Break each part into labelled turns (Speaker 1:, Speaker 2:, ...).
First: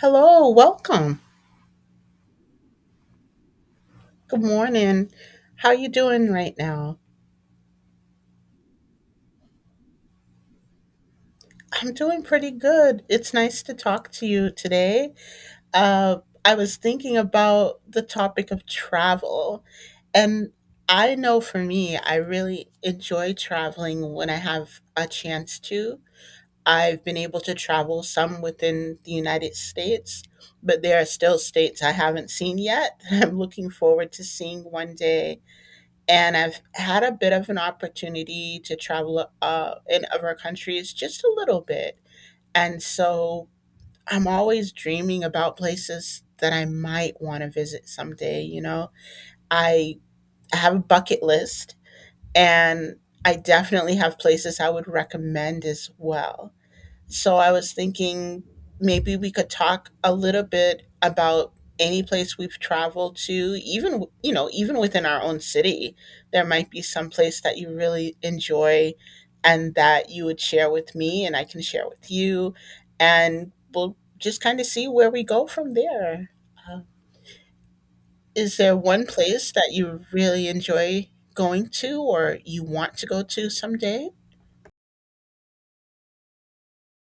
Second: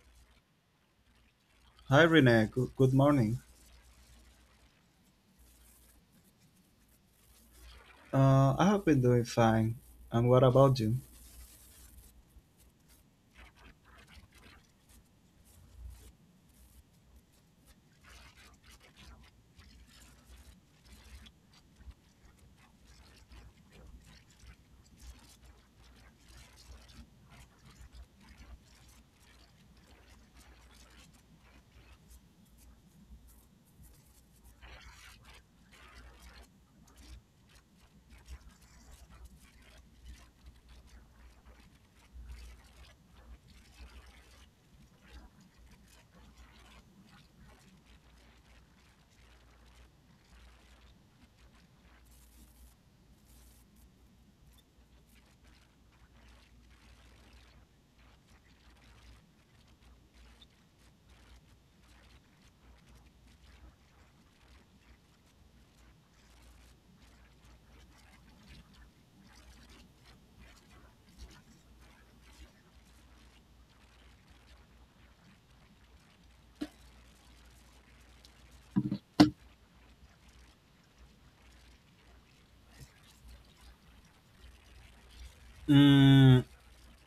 Speaker 1: Hello, welcome.
Speaker 2: Hi Renee, good morning.
Speaker 1: Good morning. How you doing right now?
Speaker 2: I have been doing fine. And what about you?
Speaker 1: I'm doing pretty good. It's nice to talk to you today. Uh, I was thinking about the topic of travel, and I know for me, I really enjoy traveling when I have a chance to. I've been able to travel some within the United States, but there are still states I haven't seen yet that I'm looking forward to seeing one day and I've had a bit of an opportunity to travel in other countries just a little bit. And so I'm always dreaming about places that I might want to visit someday. I have a bucket list and I definitely have places I would recommend as well. So I was thinking maybe we could talk a little bit about any place we've traveled to, even within our own city. There might be some place that you really enjoy and that you would share with me and I can share with you and we'll just kind of see where we go from there. Uh, Is there one place that you really enjoy going to or you want to go to someday?
Speaker 2: Mm,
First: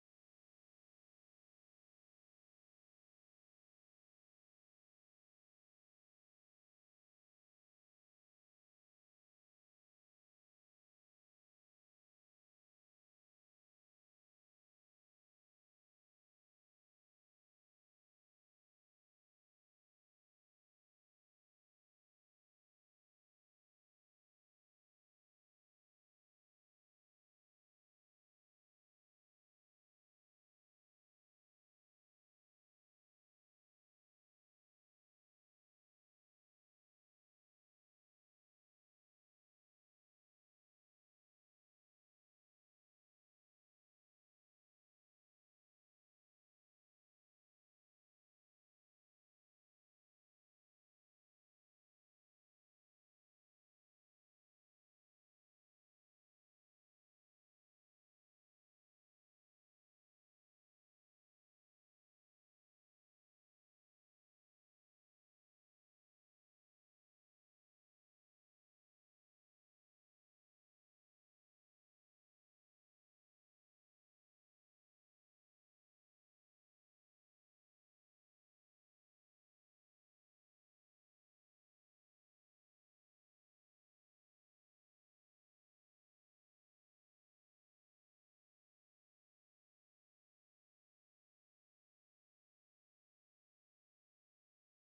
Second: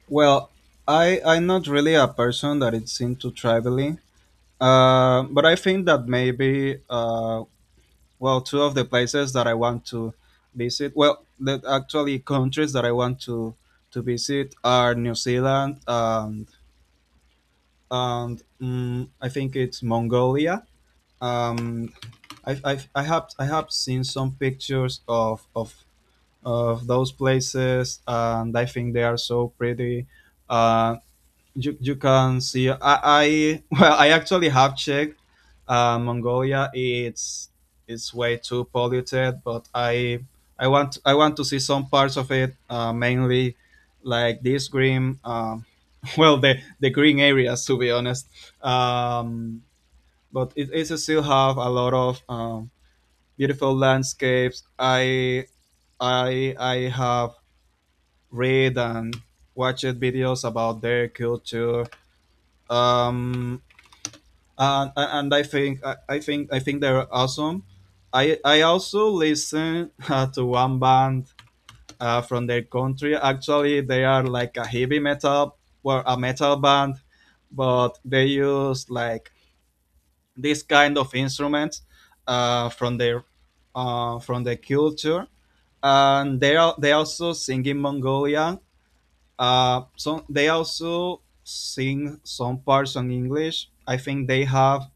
Speaker 2: well, I'm not really a person that is into traveling, but I think that maybe two of the places that I want to visit, well, the actually countries that I want to visit are New Zealand and I think it's Mongolia. Um, I have seen some pictures of those places, and I think they are so pretty. Uh, you can see I well, I actually have checked, Mongolia. It's way too polluted, but I want to see some parts of it, mainly like this green, well, the green areas to be honest. Um, but it still have a lot of, beautiful landscapes. I have read and watch videos about their culture. Um, and I think they're awesome. I also listen to one band, from their country. Actually, they are like a heavy metal, well, a metal band, but they use like this kind of instruments, uh, from their from their culture, and they also sing in Mongolian. So they also sing some parts on English. I think they have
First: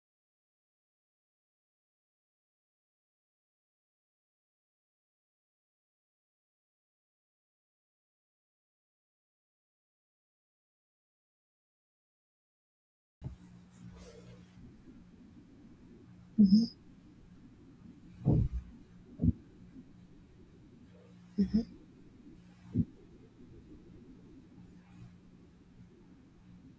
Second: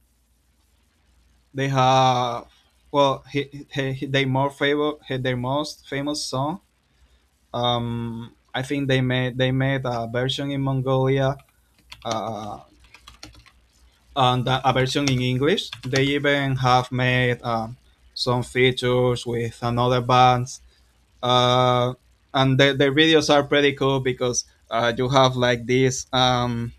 Speaker 2: they have well he- they more favor he, their most famous song. I think they made a version in Mongolia, uh, and a version in English. They even
Speaker 1: Mhm.
Speaker 2: have made, some features with another band, uh, and the videos are pretty cool because, you have like these um,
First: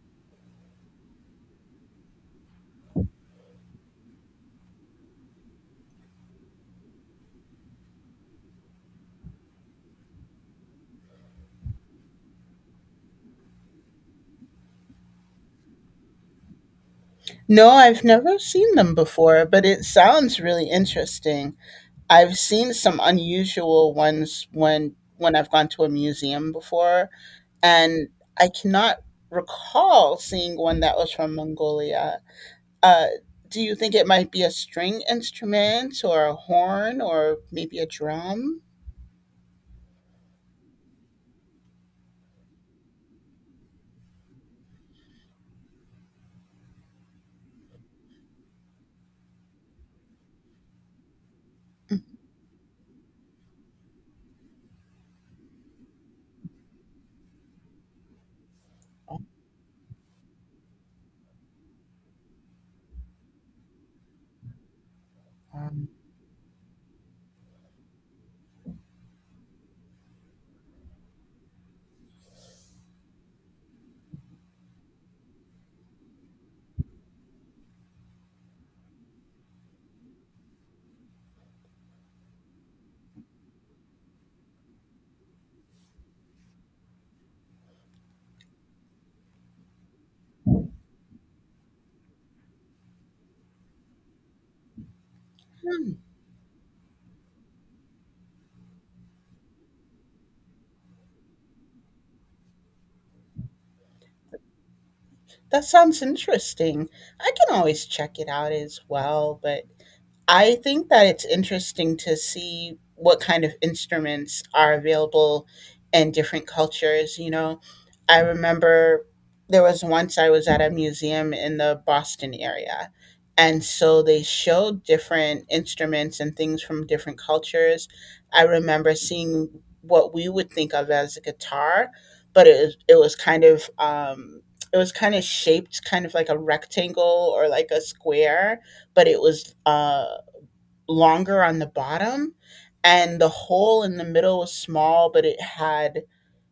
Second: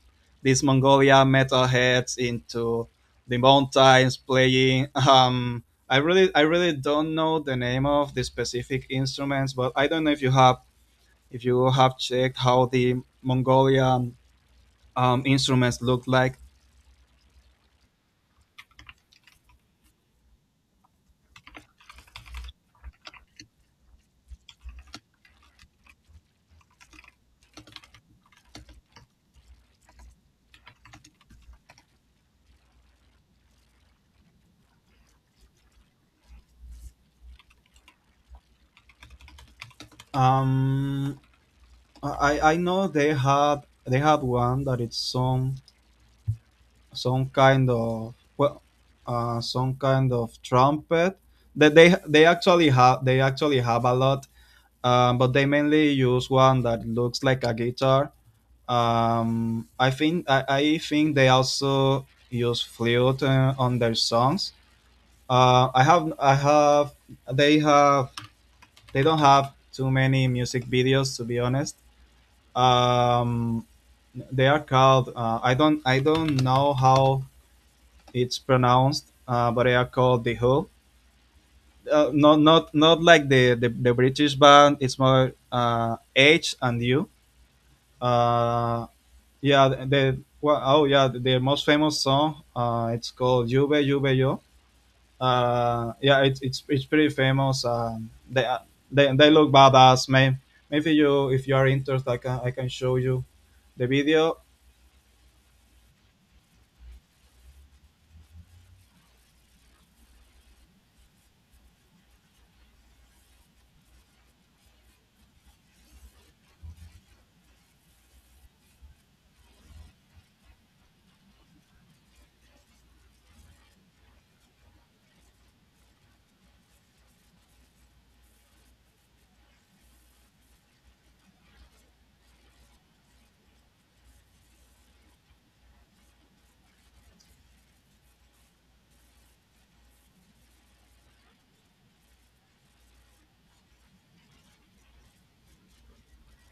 Speaker 2: these Mongolia metalheads into the mountains playing. I really don't know the name of the specific instruments, but I don't know if you have checked how the Mongolian, instruments look like.
Speaker 1: No, I've never seen them before, but it sounds really interesting. I've seen some unusual ones when I've gone to a museum before, and I cannot recall seeing one that was from Mongolia. Uh, do you think it might be a string instrument or a horn or maybe a drum?
Speaker 2: Um, I know they had one that it's some kind of, well, some kind of trumpet that they actually have a lot, but they mainly use one that looks like a guitar. I think they also use flute, on their songs. I have they have They don't have too many music videos to be honest. um, they are called, I don't know how it's pronounced, but they are called the Who. Not like the British band. It's more, H and U. Uh, oh yeah, the most famous song. It's called Juve Juve Yo.
Speaker 1: Hmm,
Speaker 2: Yeah, it's pretty famous. They look badass, man. Maybe you, if you are interested, I can show you the video.
Speaker 1: that sounds interesting. I can always check it out as well, but I think that it's interesting to see what kind of instruments are available in different cultures. I remember there was once I was at a museum in the Boston area, and so they showed different instruments and things from different cultures. I remember seeing what we would think of as a guitar, but it was kind of shaped kind of like a rectangle or like a square but it was longer on the bottom and the hole in the middle was small but it had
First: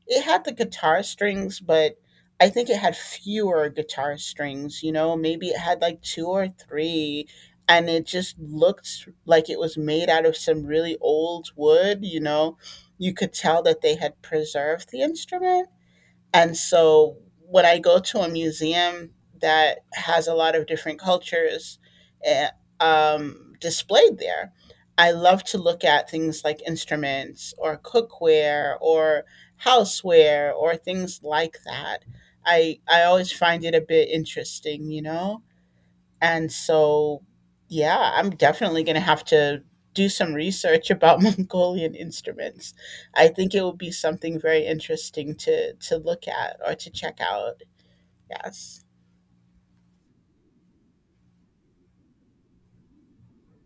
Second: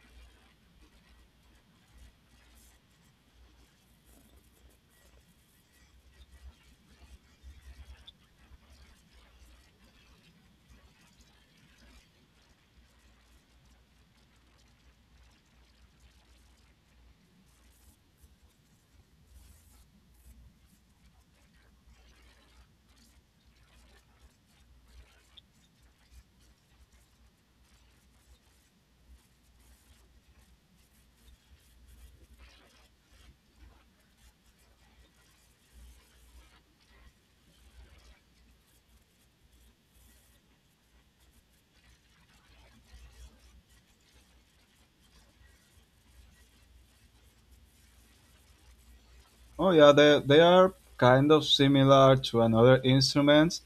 Speaker 1: the guitar strings but I think it had fewer guitar strings maybe it had like two or three and it just looked like it was made out of some really old wood. You could tell that they had preserved the instrument and so when I go to a museum that has a lot of different cultures eh, displayed there, I love to look at things like instruments or cookware or houseware or things like that. I always find it a bit interesting, you know? And so, yeah, I'm definitely going to have to do some research about Mongolian instruments. I think it would be something very interesting to look at or to check out. Yes.
Speaker 2: Oh yeah, they are kind of similar to another instrument,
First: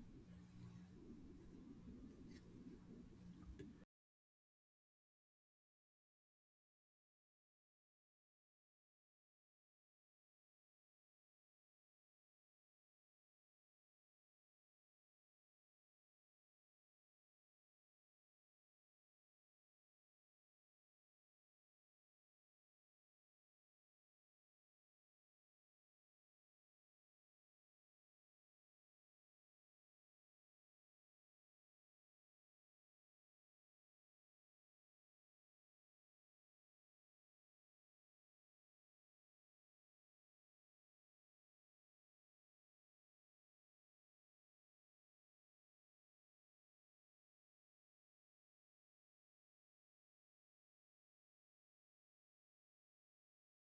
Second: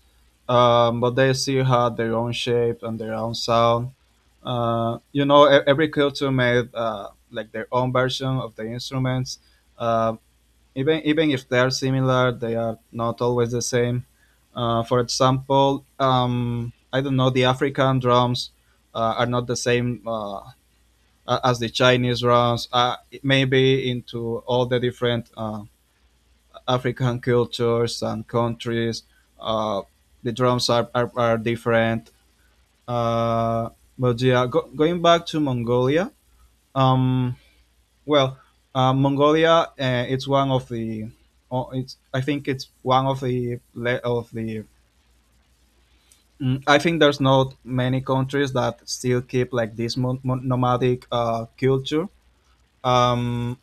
Speaker 2: but they still had their own shape and their own sound. Every culture made, like their own version of the instruments. Uh, even if they are similar, they are not always the same. For example, I don't know, the African drums, are not the same, as the Chinese drums. Maybe into all the different African cultures and countries. Uh, the drums are different. Uh, but yeah, going back to Mongolia, um, well, Mongolia, it's one of the, oh, it's, I think it's one of the I think there's not many countries that still keep like this nomadic, culture. Um,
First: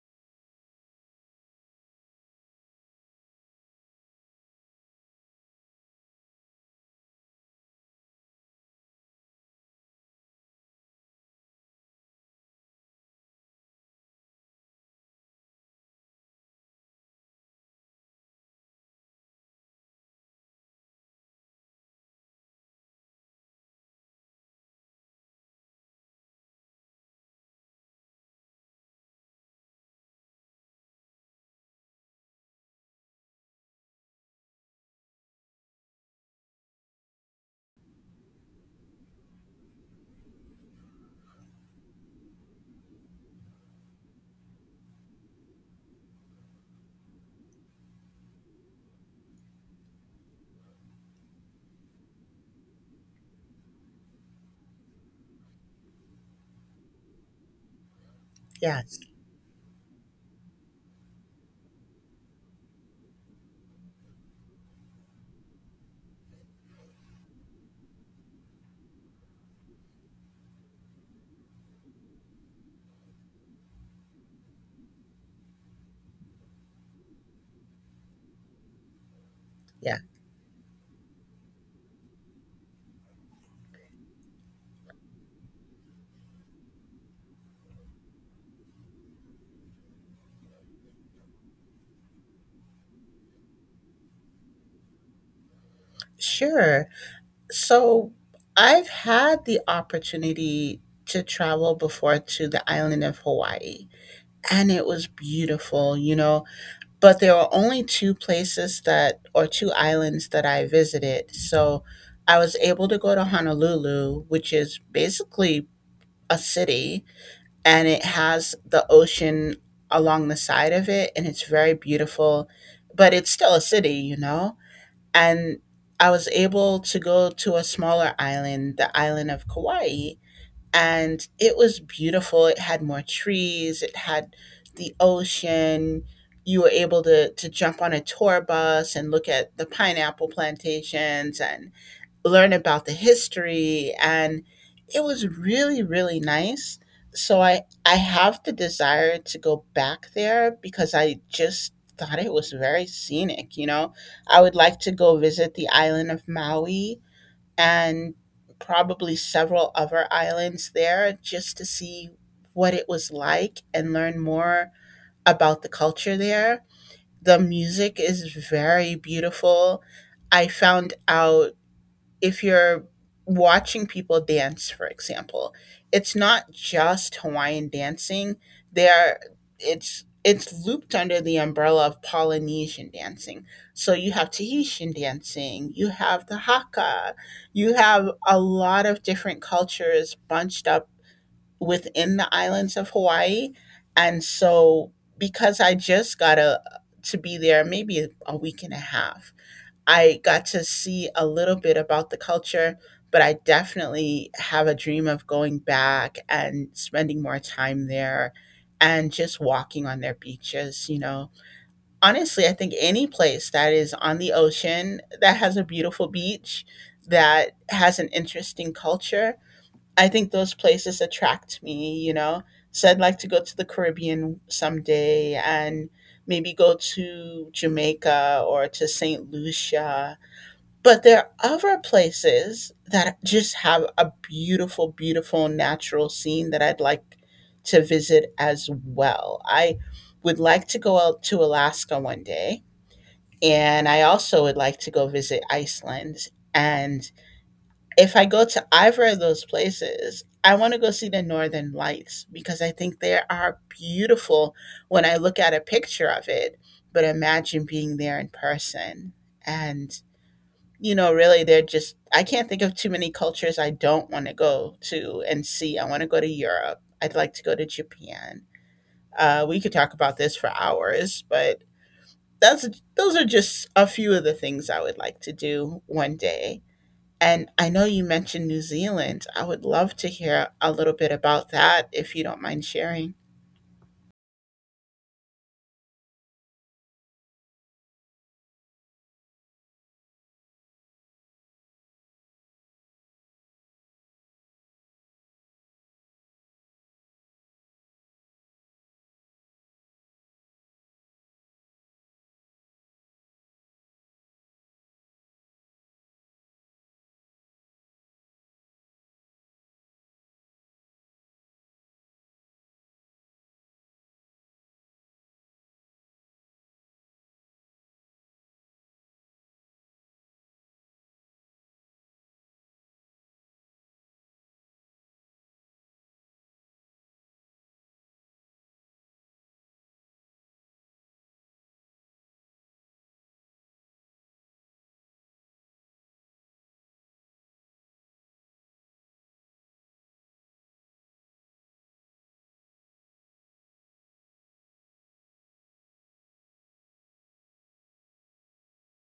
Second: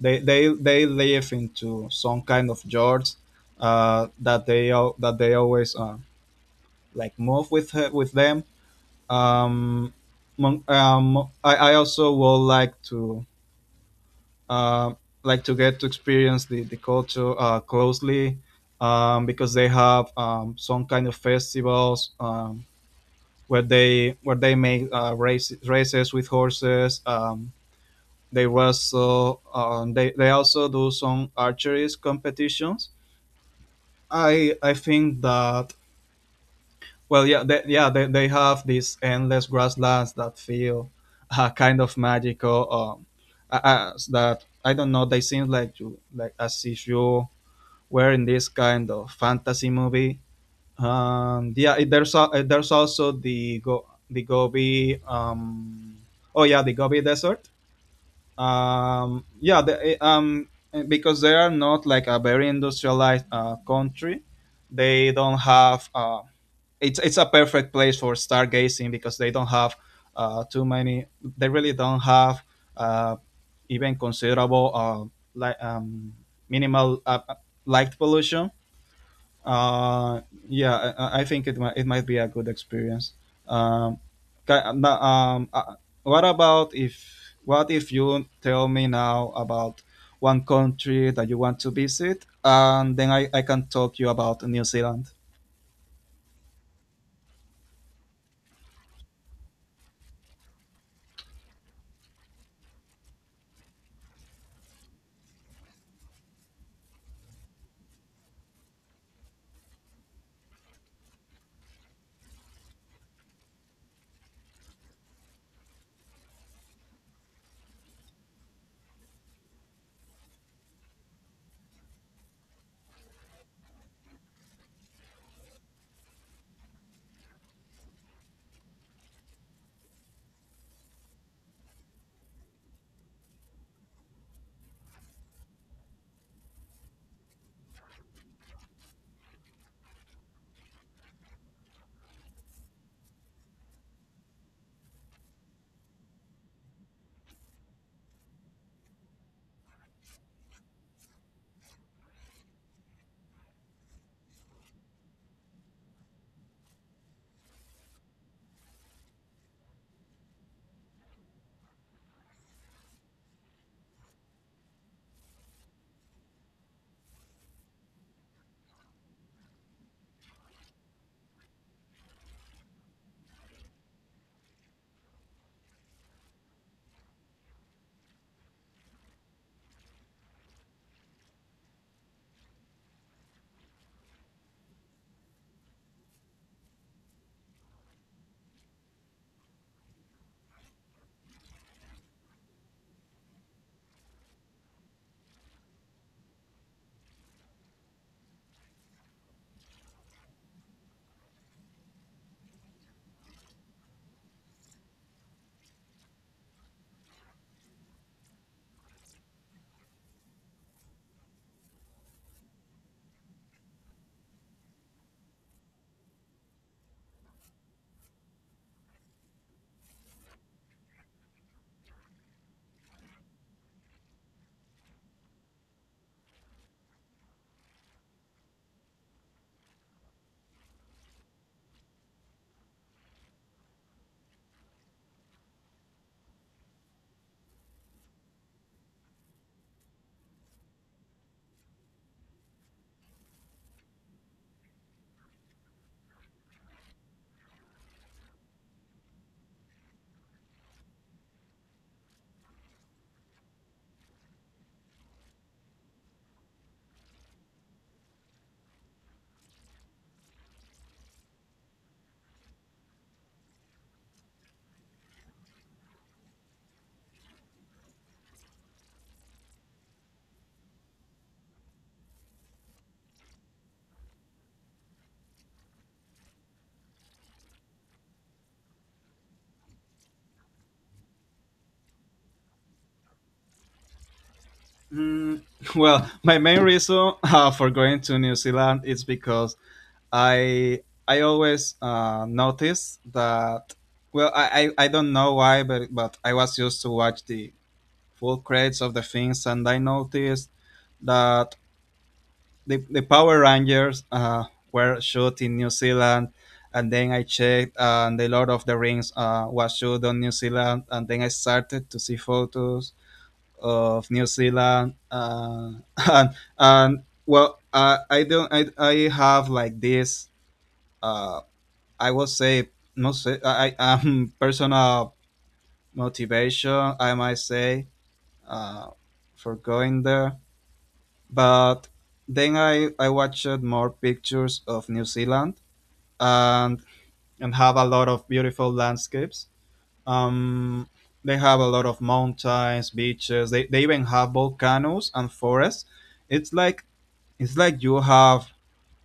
Speaker 2: they live into some kind of jars, that they always, like move with her, with them. Um, I also would like to, uh, like to get to experience the culture, closely, because they have, some kind of festivals, where they make, races with horses. They wrestle. They also do some archery competitions. I think that Well, yeah, they have these endless grasslands that feel, kind of magical. That, I don't know, they seem like you, like as if you were in this kind of fantasy movie. And yeah, there's also the Gobi, oh yeah, the Gobi Desert.
Speaker 1: Yes.
Speaker 2: Yeah, because they are not like a very industrialized, country. They don't have, it's a perfect place for stargazing because they don't have, too many. They really don't have, uh, even considerable, light, minimal, light pollution.
Speaker 1: Yeah.
Speaker 2: Uh, yeah, I think it might be a good experience. Um, ca- um, uh, what about if what if you tell me now about one country that you want to visit, and then I can talk you about New Zealand.
Speaker 1: Sure. So, I've had the opportunity to travel before to the island of Hawaii, and it was beautiful. But there are only two places that or two islands that I visited. So I was able to go to Honolulu, which is basically a city and it has the ocean along the side of it and it's very beautiful, but it's still a city, you know? And I was able to go to a smaller island, the island of Kauai, and it was beautiful. It had more trees, it had the ocean. You were able to jump on a tour bus and look at the pineapple plantations and learn about the history. And it was really, really nice. So I have the desire to go back there because I just thought it was very scenic. I would like to go visit the island of Maui and probably several other islands there just to see what it was like and learn more about the culture there. The music is very beautiful. I found out if you're watching people dance, for example, it's not just Hawaiian dancing. There, it's looped under the umbrella of Polynesian dancing. So you have Tahitian dancing, you have the Hakka, you have a lot of different cultures bunched up within the islands of Hawaii. And so because I just got to be there maybe a week and a half, I got to see a little bit about the culture, but I definitely have a dream of going back and spending more time there and just walking on their beaches. Honestly, I think any place that is on the ocean that has a beautiful beach, that has an interesting culture, I think those places attract me. So I'd like to go to the Caribbean someday and maybe go to Jamaica or to St. Lucia, but there are other places that just have a beautiful, beautiful natural scene that I'd like to visit as well. I would like to go out to Alaska one day, and I also would like to go visit Iceland. And if I go to either of those places, I want to go see the Northern Lights because I think they are beautiful when I look at a picture of it, but imagine being there in person. And really, they're just, I can't think of too many cultures I don't want to go to and see. I want to go to Europe. I'd like to go to Japan. We could talk about this for hours, but that's, those are just a few of the things I would like to do one day. And I know you mentioned New Zealand. I would love to hear a little bit about that if you don't mind sharing.
Speaker 2: Mm, well, my main reason, for going to New Zealand is because I I always, notice that. Well, I don't know why, but I was used to watch the full credits of the things, and I noticed that the Power Rangers, were shot in New Zealand, and then I checked, and the Lord of the Rings, was shot on New Zealand, and then I started to see photos of New Zealand, and and I don't I have like this. Uh, I will say, no say I am personal motivation. I might say, uh, for going there, but then I watched more pictures of New Zealand, and and have a lot of beautiful landscapes. Um, they have a lot of mountains, beaches. They even have volcanoes and forests. It's like it's like you have.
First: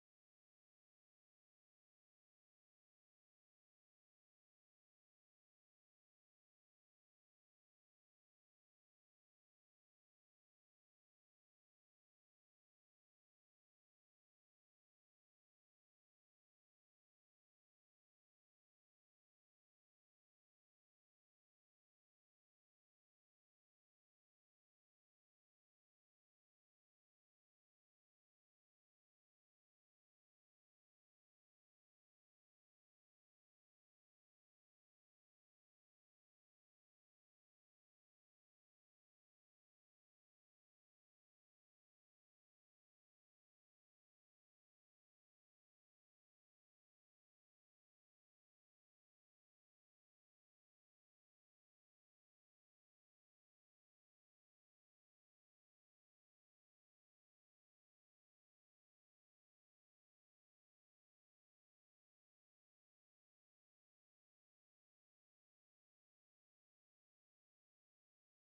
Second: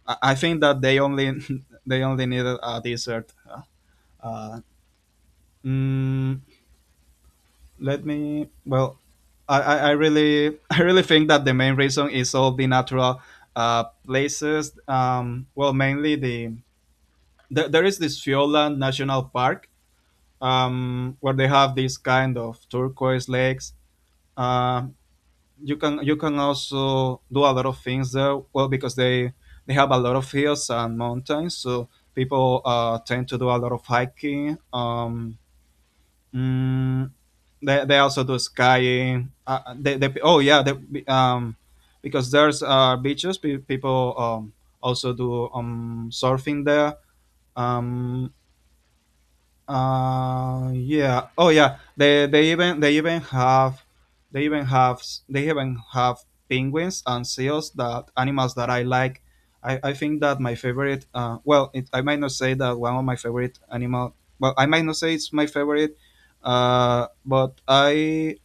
Speaker 2: I think that they only they only needed a desert. Uh, mm, Let me. Well, I really I really think that the main reason is all the natural, places. Well, mainly there there is this Fioland National Park, where they have these kind of turquoise lakes. Uh, you can also do a lot of things there. Well, because they have a lot of hills and mountains, so people, tend to do a lot of hiking. Mm, they also do skiing. They oh yeah, they, Because there's, beaches. People, also do, surfing there. Um, yeah. Oh, yeah. They even they even have they even have they even have penguins and seals, that animals that I like. I think that my favorite. Well, I might not say that, one of my favorite animal. Well, I might not say it's my favorite. But I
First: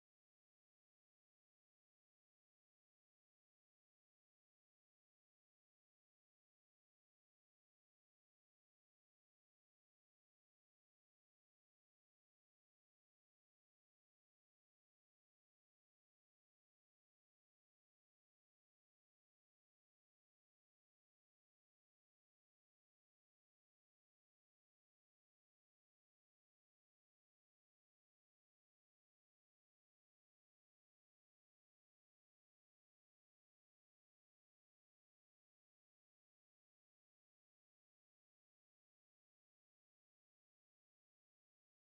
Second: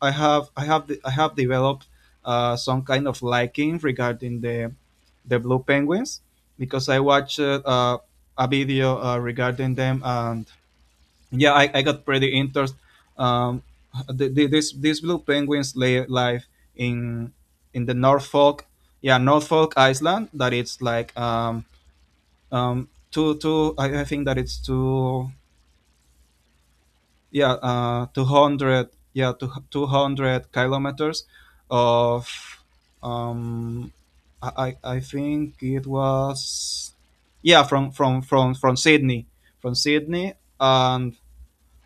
Speaker 2: I have I have de- I have developed, some kind of liking regarding the blue penguins because I watched, a video, regarding them. And yeah, I got pretty interest. um these blue penguins lay live in in the Norfolk Island, that it's like, I think that it's two, yeah, 200, yeah, two, 200 kilometers of, um I, I think it was, yeah, from Sydney, from sydney and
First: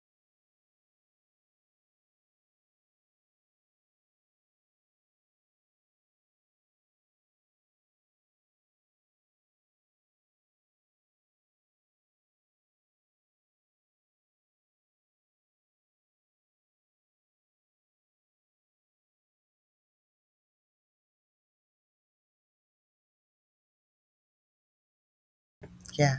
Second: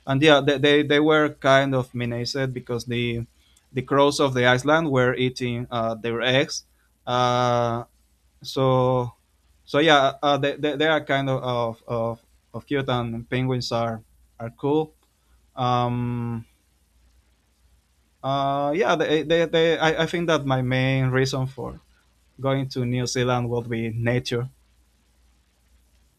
Speaker 2: and yeah, they were kind of menaced because the crows of the island were eating, their eggs. Uh, so so, yeah, they are kind of cute, and penguins are cool. Um, yeah, I think that my main reason for going to New Zealand would be nature.
Speaker 1: Yeah.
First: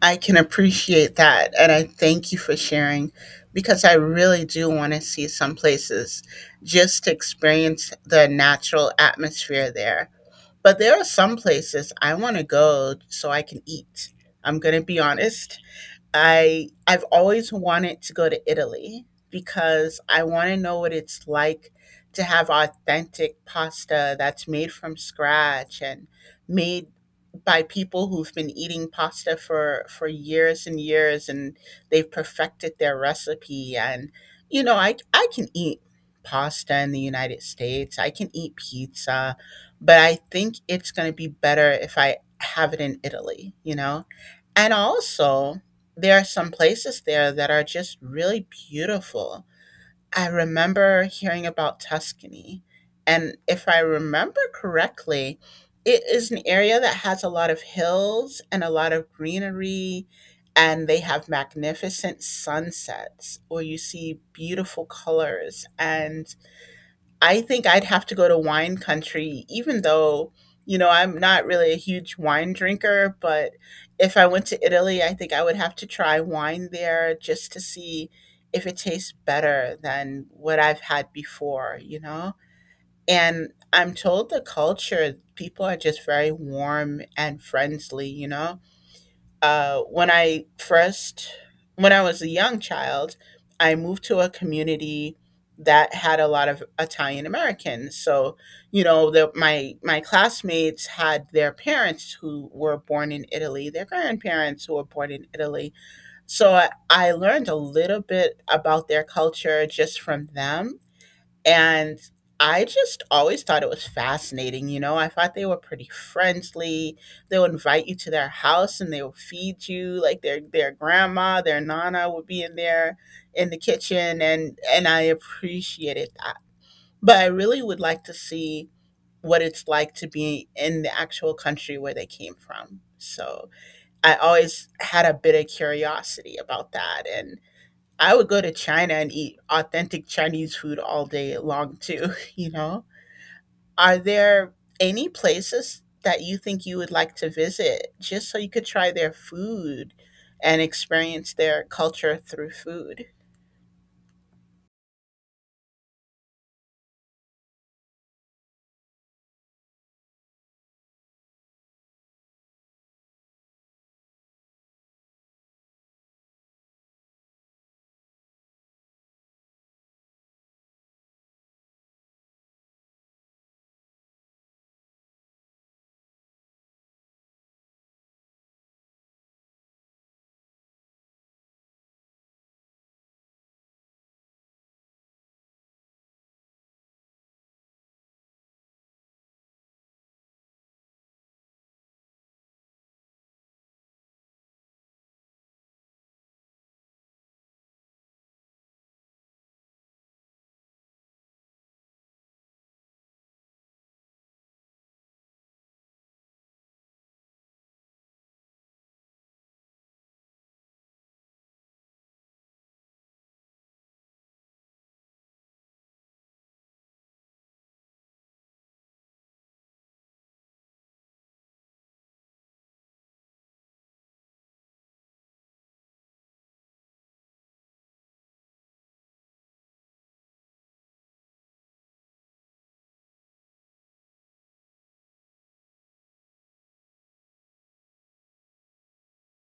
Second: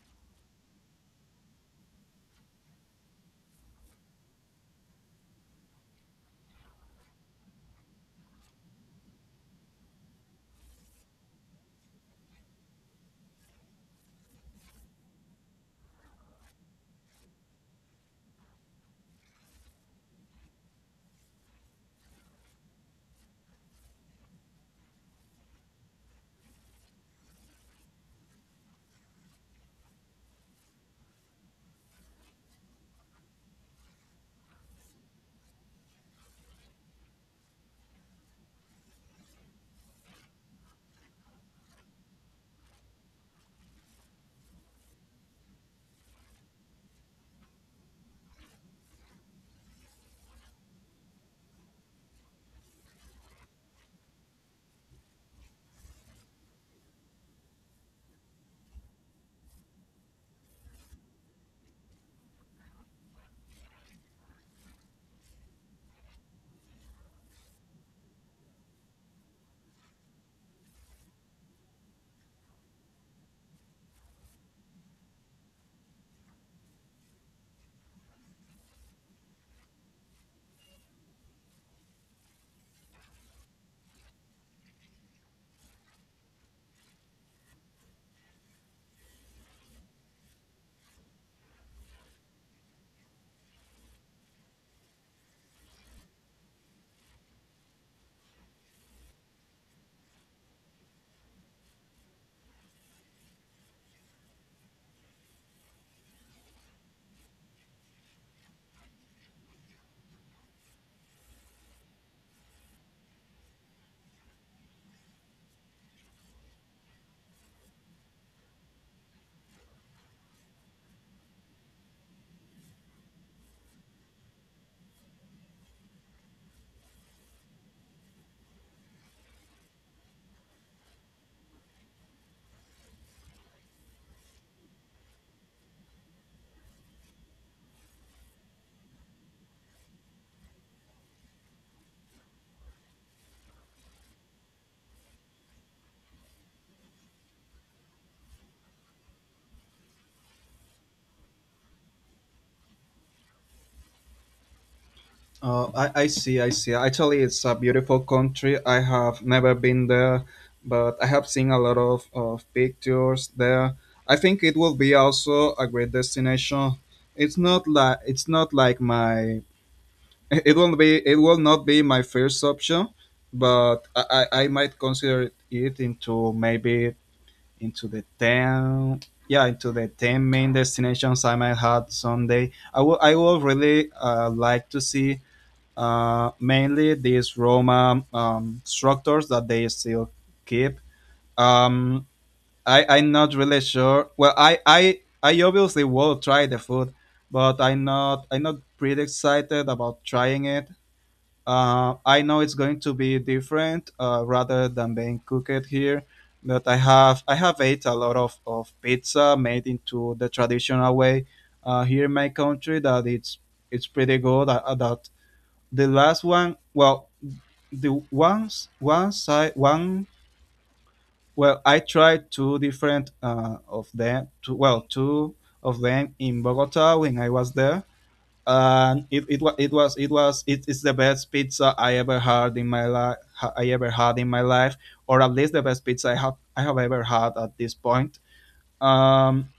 Speaker 1: I can appreciate that. And I thank you for sharing because I really do want to see some places just to experience the natural atmosphere there. But there are some places I want to go so I can eat. I'm going to be honest. I've always wanted to go to Italy because I want to know what it's like to have authentic pasta that's made from scratch and made by people who've been eating pasta for years and years and they've perfected their recipe and I can eat pasta in the United States. I can eat pizza, but I think it's going to be better if I have it in Italy, you know? And also, there are some places there that are just really beautiful. I remember hearing about Tuscany, and if I remember correctly, it is an area that has a lot of hills and a lot of greenery, and they have magnificent sunsets where you see beautiful colors and I think I'd have to go to wine country, even though, I'm not really a huge wine drinker. But if I went to Italy, I think I would have to try wine there just to see if it tastes better than what I've had before, you know? And I'm told the culture, people are just very warm and friendly, you know? Uh, when I first, when I was a young child, I moved to a community that had a lot of Italian Americans. So, you know, the, my classmates had their parents who were born in Italy, their grandparents who were born in Italy. So I learned a little bit about their culture just from them and I just always thought it was fascinating. I thought they were pretty friendly. They'll invite you to their house and they'll feed you. Like their grandma, their nana would be in there in the kitchen and I appreciated that. But I really would like to see what it's like to be in the actual country where they came from. So I always had a bit of curiosity about that. And I would go to China and eat authentic Chinese food all day long too, you know? Are there any places that you think you would like to visit just so you could try their food and experience their culture through food?
Speaker 2: Oh, I see. Actually, it's a beautiful country. I have never been there, but I have seen a lot of pictures there. I think it will be also a great destination. It's not like my it will not be my first option, but I might consider it into maybe into the ten yeah into the 10 main destinations I might have someday. I will really, like to see, mainly these Roma, structures that they still keep. Um, I'm not really sure. Well, I obviously will try the food, but I'm not pretty excited about trying it. I know it's going to be different, rather than being cooked here. But I have ate a lot of pizza made into the traditional way, here in my country, that it's pretty good. That the last one well the once one side, one well I tried two different of them, two of them in Bogota when I was there, and it is the best pizza I ever had in my life, I ever had in my life or at least the best pizza I have ever had at this point. um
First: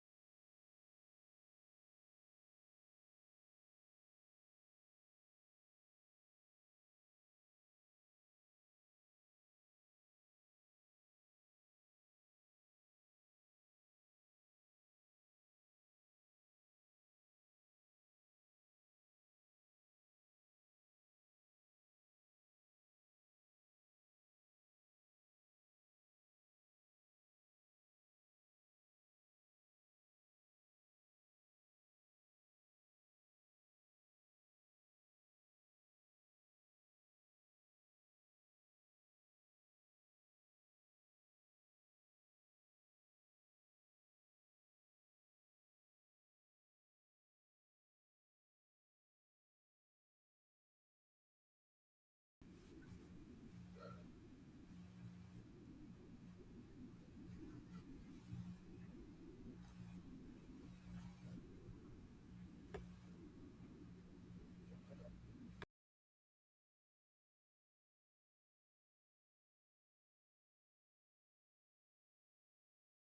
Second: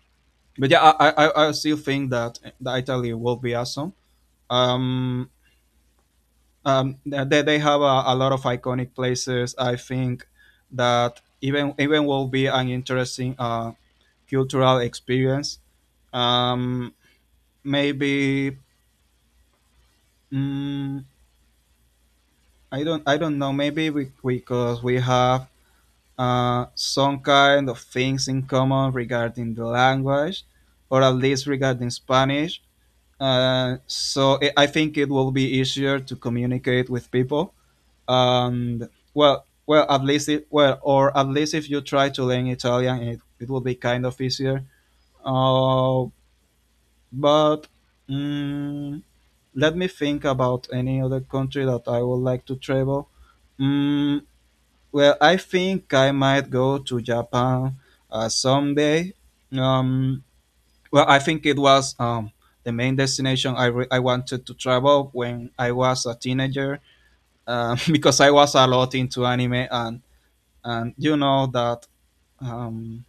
Speaker 2: but yeah, I still think that Italy will be awesome. um they have a lot of iconic places. I think that even will be an interesting cultural experience. Um, Maybe. mm, I don't know. Maybe we, because we have some kind of things in common regarding the language, or at least regarding Spanish. So I think it will be easier to communicate with people. And well, well, at least it, well, or at least if you try to learn Italian, it will be kind of easier. Uh, but mm, let me think about any other country that I would like to travel. Mm, well, I think I might go to Japan someday. Um, well, I think it was the main destination I wanted to travel when I was a teenager, because I was a lot into anime, and you know that, um,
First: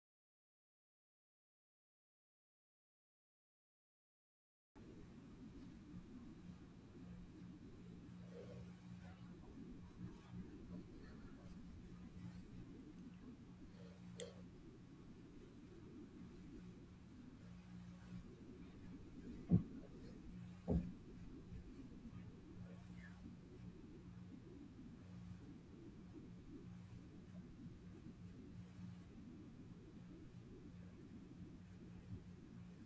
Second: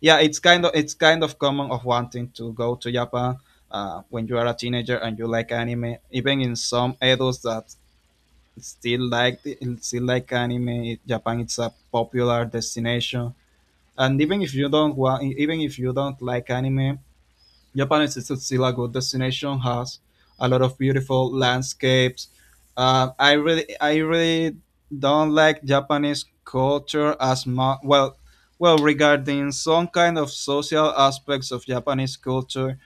Speaker 2: yeah, it's kind of common of wanting to go to Japan when you are a teenager and you like anime. Even in some adults that still like still like anime, Japan it's a popular destination. And even if you don't like anime, Japan is still a good destination. Has a lot of beautiful landscapes. I really don't like Japanese culture as much. Well, well, regarding some kind of social aspects of Japanese culture,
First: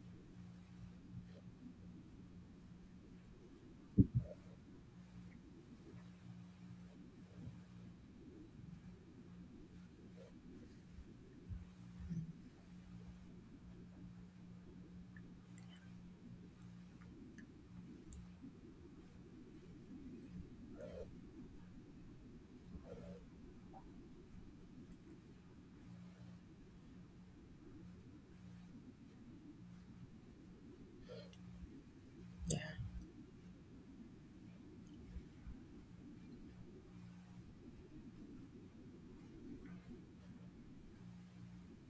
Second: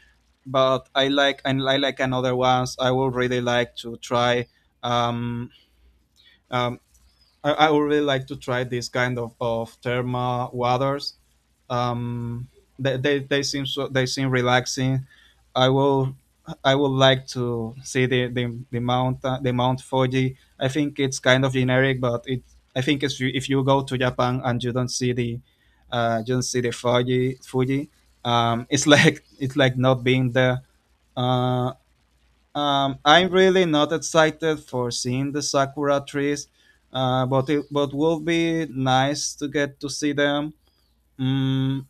Speaker 2: but I like another ones. Um, um, I would really like to try this kind of thermal waters. Um, they seem relaxing. I will I would like to see the Mount Fuji. I think it's kind of generic, but it I think if if you go to Japan and you don't see the Fuji, It's like not being there. Uh, I'm really not excited for seeing the sakura trees, but will be nice to get to see them. Mm,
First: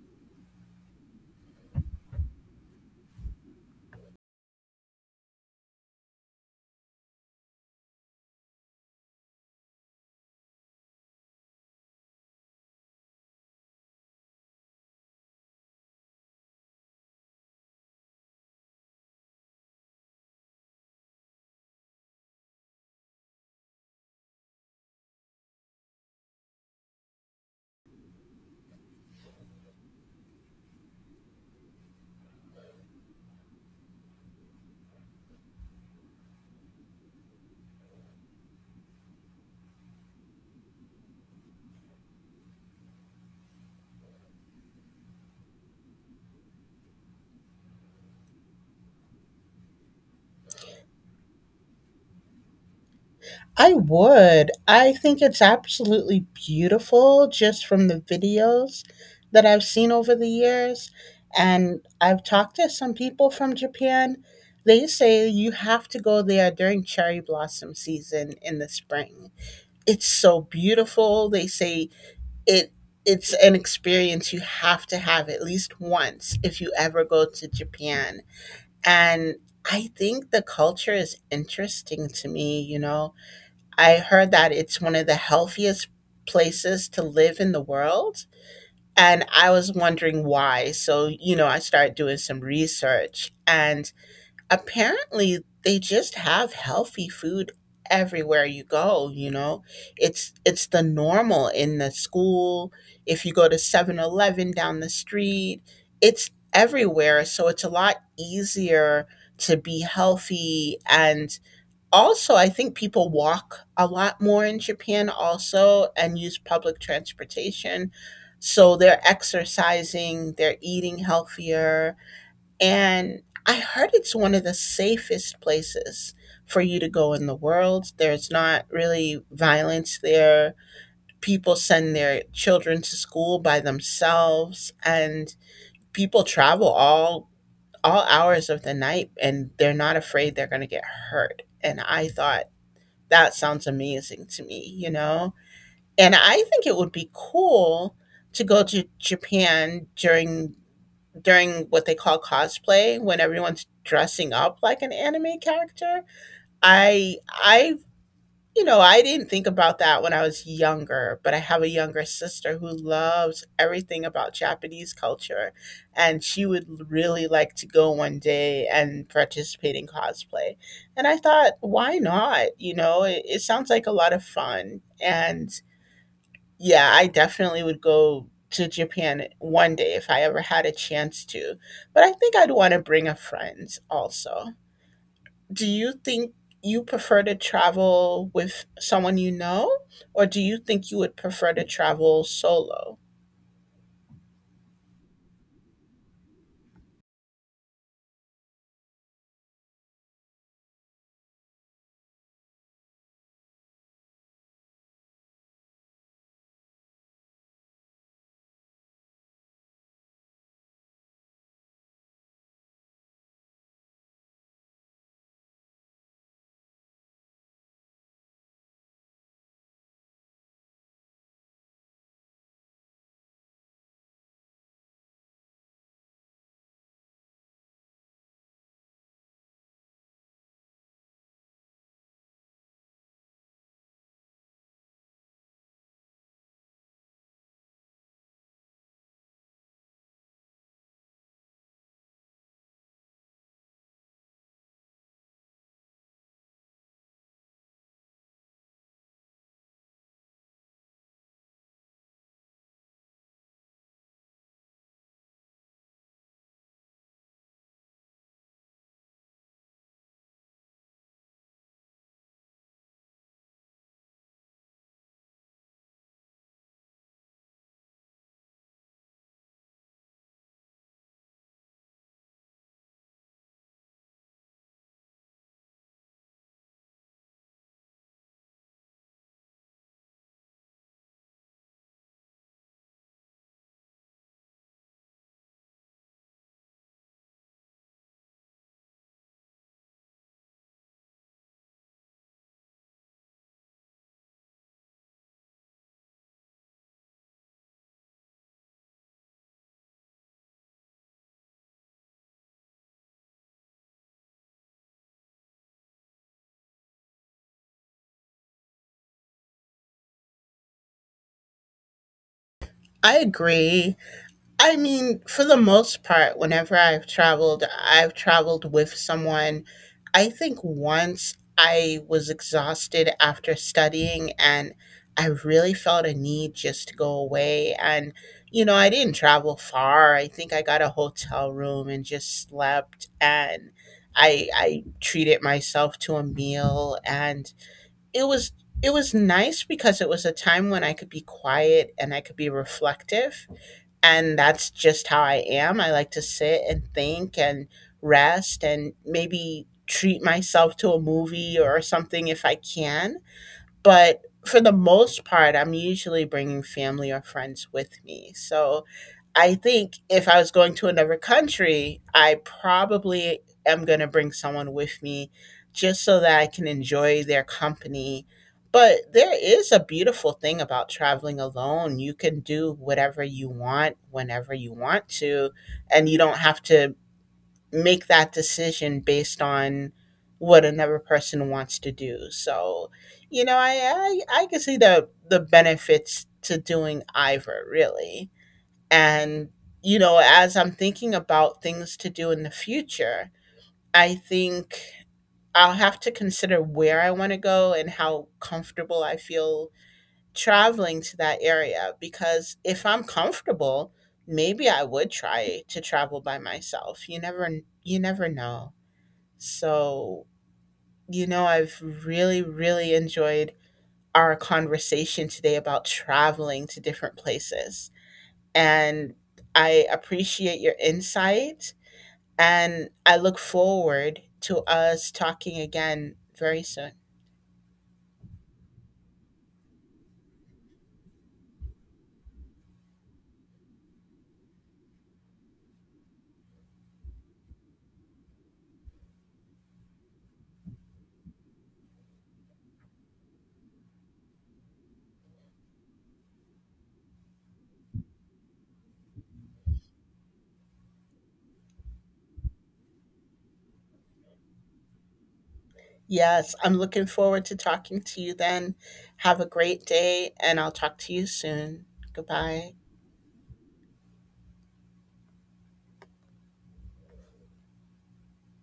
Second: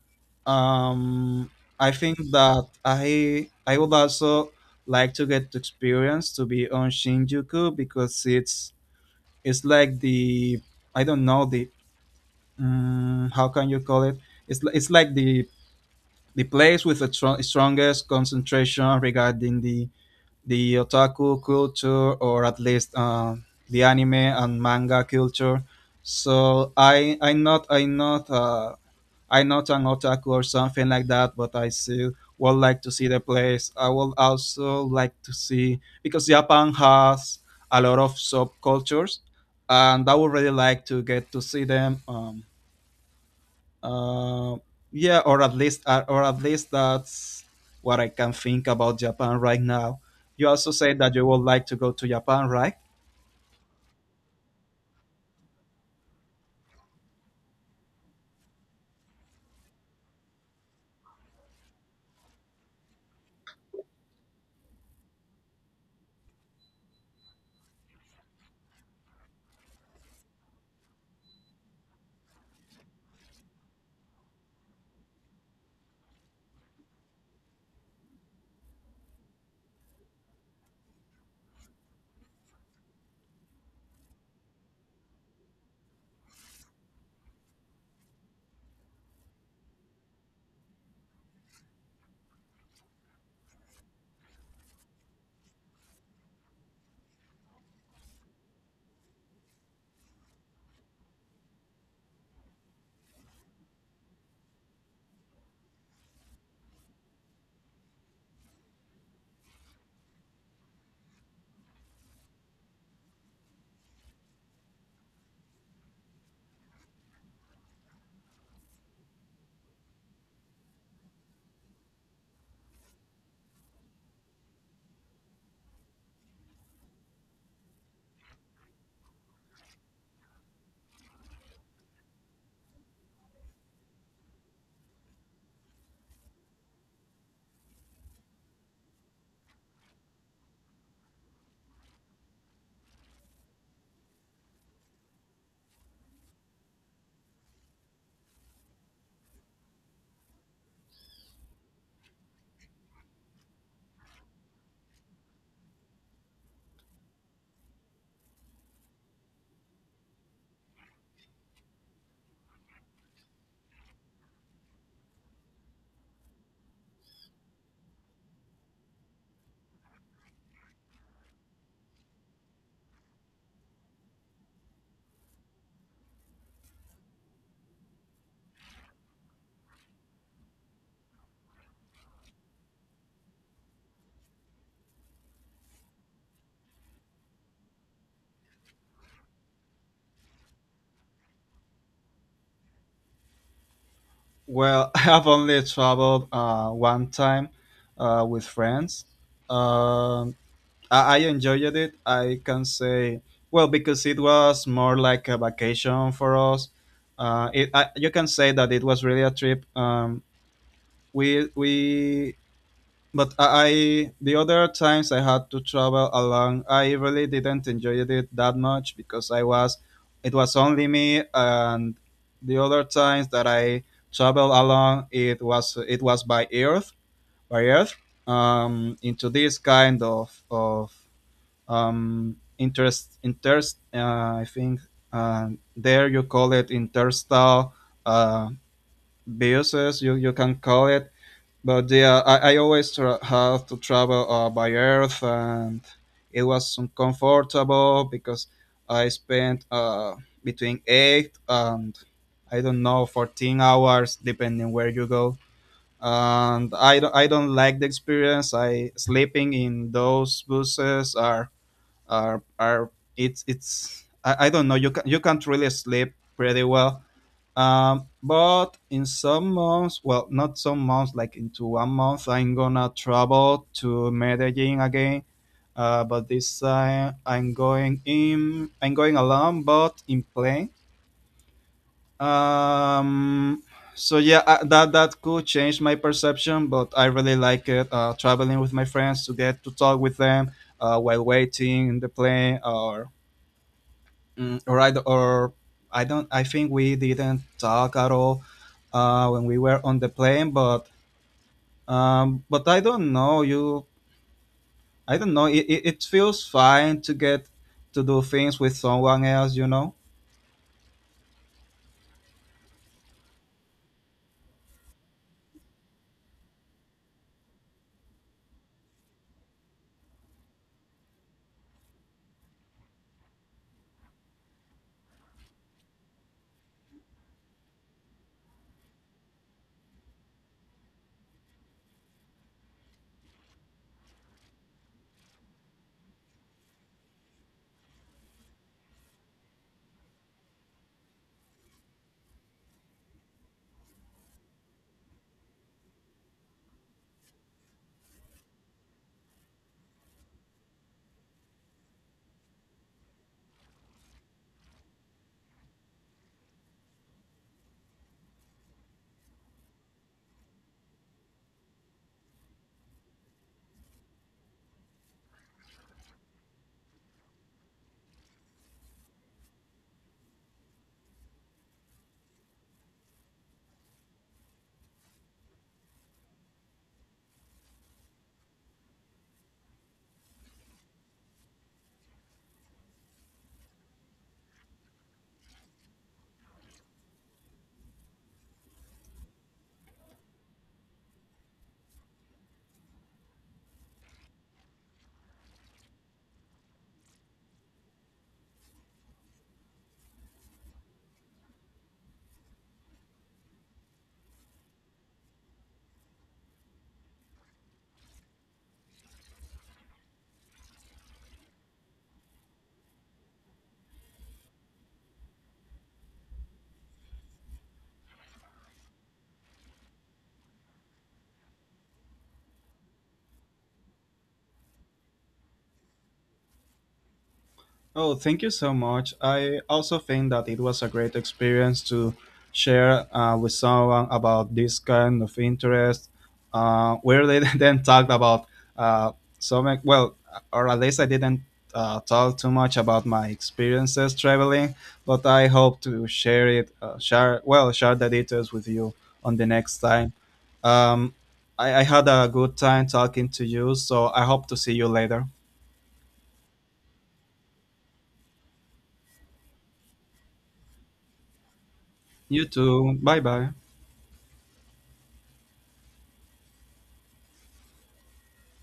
Speaker 2: um, I think that I would also like to get to experience to be on Shinjuku because it's like the— I don't know, the— how can you call it? It's like the place with the strongest concentration regarding the otaku culture, or at least the anime and manga culture. So I I'm not I'm not I'm not an otaku or something like that, but I still would like to see the place. I would also like to see because Japan has a lot of subcultures, and I would really like to get to see them. Uh, yeah, or at least that's what I can think about Japan right now. You also say that you would like to go to Japan, right?
Speaker 1: I would. I think it's absolutely beautiful just from the videos that I've seen over the years. And I've talked to some people from Japan. They say you have to go there during cherry blossom season in the spring. It's so beautiful. They say it it's an experience you have to have at least once if you ever go to Japan. And I think the culture is interesting to me. I heard that it's one of the healthiest places to live in the world. And I was wondering why. So, I started doing some research, and apparently they just have healthy food everywhere you go. It's the normal in the school, if you go to 7-Eleven down the street, it's everywhere, so it's a lot easier to be healthy. And also, I think people walk a lot more in Japan also and use public transportation. So they're exercising, they're eating healthier, and I heard it's one of the safest places for you to go in the world. There's not really violence there. People send their children to school by themselves and people travel all hours of the night and they're not afraid they're going to get hurt. And I thought that sounds amazing to me, you know? And I think it would be cool to go to Japan during what they call cosplay, when everyone's dressing up like an anime character. I I I didn't think about that when I was younger, but I have a younger sister who loves everything about Japanese culture, and she would really like to go one day and participate in cosplay. And I thought, why not? It sounds like a lot of fun. And yeah, I definitely would go to Japan one day if I ever had a chance to. But I think I'd want to bring a friend also. Do you think you prefer to travel with someone you know, or do you think you would prefer to travel solo?
Speaker 2: Well, I have only traveled one time with friends. Um, I enjoyed it. I can say, well, because it was more like a vacation for us. It, I, you can say that it was really a trip. We But the other times I had to travel along, I really didn't enjoy it that much because I was, it was only me, and the other times that I traveled along, it was by earth, by earth, into this kind of interest. I think there you call it interstellar uh, buses. You can call it, but yeah, I always have to travel by earth, and it was uncomfortable because I spent between 8 and, I don't know, 14 hours, depending where you go. And I don't like the experience. I sleeping in those buses are— it's— I don't know. You can't really sleep pretty well. But in some months, well, not some months, like into one month, I'm gonna travel to Medellin again. But this time, I'm going alone, but in plane. Um, so yeah, that could change my perception, but I really like it. Traveling with my friends to get to talk with them while waiting in the plane, or— Mm, or I d- or I don't. I think we didn't talk at all when we were on the plane. But I don't know you. I don't know. It feels fine to get to do things with someone else. You know.
Speaker 1: I agree. I mean, for the most part, whenever I've traveled with someone. I think once I was exhausted after studying and I really felt a need just to go away. And, I didn't travel far. I think I got a hotel room and just slept, and I treated myself to a meal and it was it was nice because it was a time when I could be quiet and I could be reflective, and that's just how I am. I like to sit and think and rest and maybe treat myself to a movie or something if I can. But for the most part, I'm usually bringing family or friends with me. So I think if I was going to another country, I probably am going to bring someone with me just so that I can enjoy their company. But there is a beautiful thing about traveling alone. You can do whatever you want whenever you want to, and you don't have to make that decision based on what another person wants to do. So, I can see the benefits to doing either, really. And, as I'm thinking about things to do in the future, I think I'll have to consider where I want to go and how comfortable I feel traveling to that area. Because if I'm comfortable, maybe I would try to travel by myself. You never know. So, I've really, really enjoyed our conversation today about traveling to different places, and I appreciate your insight. And I look forward to us talking again very soon.
Speaker 2: Oh, thank you so much. I also think that it was a great experience to share with someone about this kind of interest, where they then talked about uh, so much. Well, or at least I didn't talk too much about my experiences traveling, but I hope to share it, share the details with you on the next time. Um, I had a good time talking to you, so I hope to see you later.
Speaker 1: Yes, I'm looking forward to talking to you then. Have a great day, and I'll talk to you soon.
Speaker 2: You
Speaker 1: Goodbye.
Speaker 2: too. Bye bye.